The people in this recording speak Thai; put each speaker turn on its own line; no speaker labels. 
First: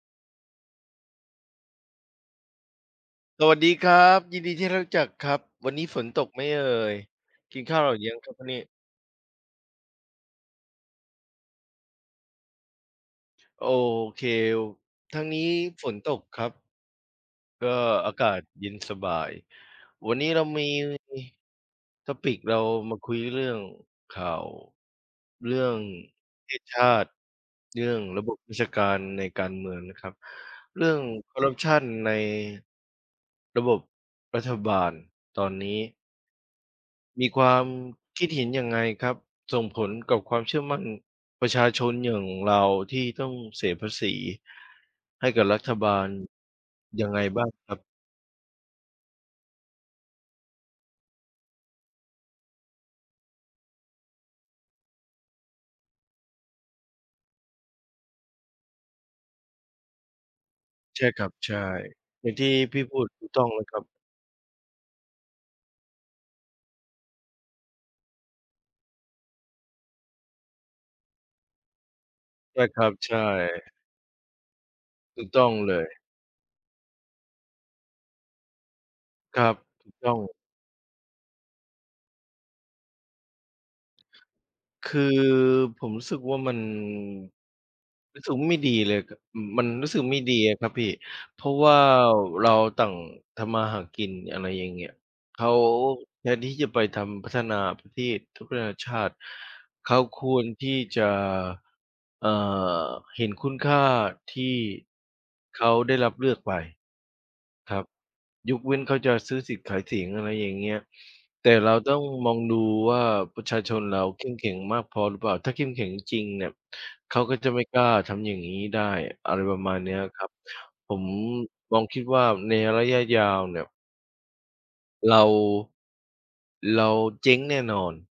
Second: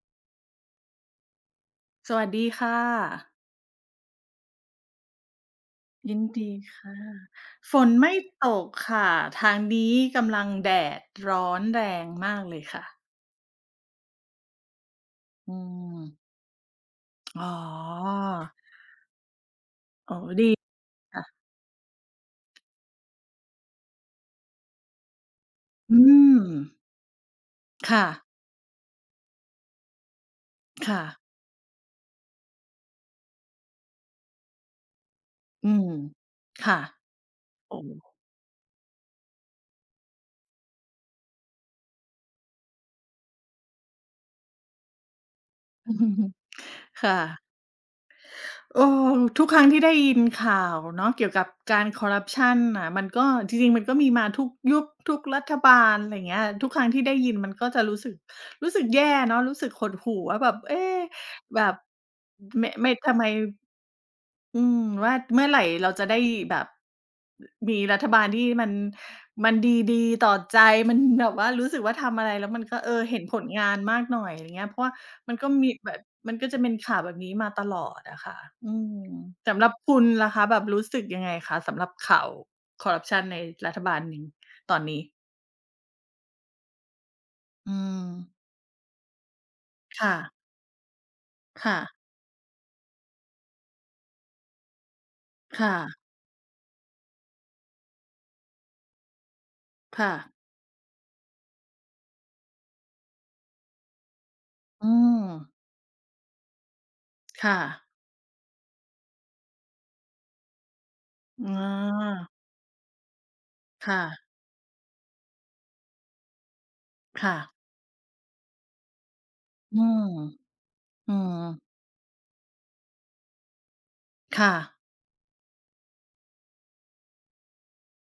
สวัสดีค่ะ
สวัสดีครับ ยินดีที่ได้รู้จักครับ วันนี้ฝน
ยิ
ต
น
กไหม
ดี
เอ่
ค่
ย?
ะ
กินข
ฝ
้าวห
น
รื
ไ
อ
ม
ยั
่
งครับวัน
ต
นี้?
กค่ะ ทางนี้กำลังแดดร้อนแรงมากเลยค่ะ
โอเค ทางนี
อ
้
ื
ฝนต
ม
กครับ
อ๋
ก็อากาศ
อ
เย็นสบาย วั
อ๋อ
นนี้เร
ด
า
ี
มี
ค่ะ
Topic เรามาคุยเรื่องข่าว เรื่อง
อื
ประเทศ
ม
ชาติ เรื่
ค
อง
่
ร
ะ
ะบบราชการในการเมืองนะครับ เรื่
ค
อ
่
ง
ะ
คอร์รัปชันในระบบรัฐบาลตอน
อ
น
ื
ี้
ม ค่ะ
มีความ
โอ้
คิดเห็นยังไงครับ? ส่งผลกับความเชื่อมั่นประชาชนอย่างเราที่ต้องเสียภาษีให้กับรัฐบาลย
ค
ั
่
งไงบ
ะ
้างครับ?
เออ ทุกครั้งที่ได้ยินข่าวเนาะ เกี่ยวกับการคอร์รัปชันน่ะ มันก็ จริง ๆ มันก็มีมาทุกยุค ทุกรัฐบาล ไรเงี้ย ทุกครั้งที่ได้ยินมันก็จะรู้สึก รู้สึกแย่เนาะ รู้สึกหดหู่ว่าแบบ เอ๊
ใช่ครับ ใช่
แบบ
อย่างที่
ม
พี่
ไม่
พูด
ทำ
ถ
ไม
ูกต้องแล้วครับ
อืม ว่าเมื่อไหร่เราจะได้แบบมีรัฐบาลที่มัน มันดี ๆ ต่อใจ มันแบบว่ารู้สึกว่าทำอะไรแล้ว
ใช
มั
่
นก
ค
็
รั
เอ
บ
อ
ใช
เห
่
็นผลงานมากหน่อย อย่างเงี้ย เพราะว่า
ถูก
มัน
ต
ก
้
็
อง
มี
เล
แบ
ย
บ มันก็จะเป็นข่าวแบบนี้มาตลอดอะค่ะ อืม
ครั
ส
บ
ำหรับ
ถ
ค
ูก
ุณ
ต้อ
ล่ะ
ง
คะ แบบรู้สึกยังไงคะ? สำหรับข่าวคอร์รัปชันในรัฐบาล ในตอน
ค
น
ื
ี
อ
้?
ผมรู้สึกว่ามัน
อื
รู้สึ
ม
กว่าไม่ดีเลย ก อืม มันรู้สึก
ค่
ไม่ด
ะ
ีอะครับพี่ เพราะ
ค
ว
่
่า
ะ
เราต่างทำมาหากิน อะไรอย่างเงี้ย เขา
ค่ะ
แทนที่จะไปทำ พัฒนาประเทศ พัฒนาชาติ เขา
ค่
ค
ะ
วรที่จะ อ่า เห็นคุณค่าที่
อืม
เขาได้รับเลือกไป
ค่
ครั
ะ
บ ยกเว้นเขาจะซื้อสิทธิ์ขายเสียง อะไรอย่างเงี้ย แ
อ
ต่เราต้องม
า
องดูว่าประชาชน
ค
เร
่
าเ
ะ
ข้มแข็งมากพอหรือเปล่า ถ้าเข้มแข็งจริง ๆ เนี่ย เขา
ค่
ก็จะ
ะ
ไม่กล้าทำอย่างงี้ได้ อะไรประมา
อื
ณเนี้
ม
ยครับ ผม
อืม
ลองคิดว่าในระยะยาวเนี่ย
ค่ะ
เรา เราเจ๊งแน่นอน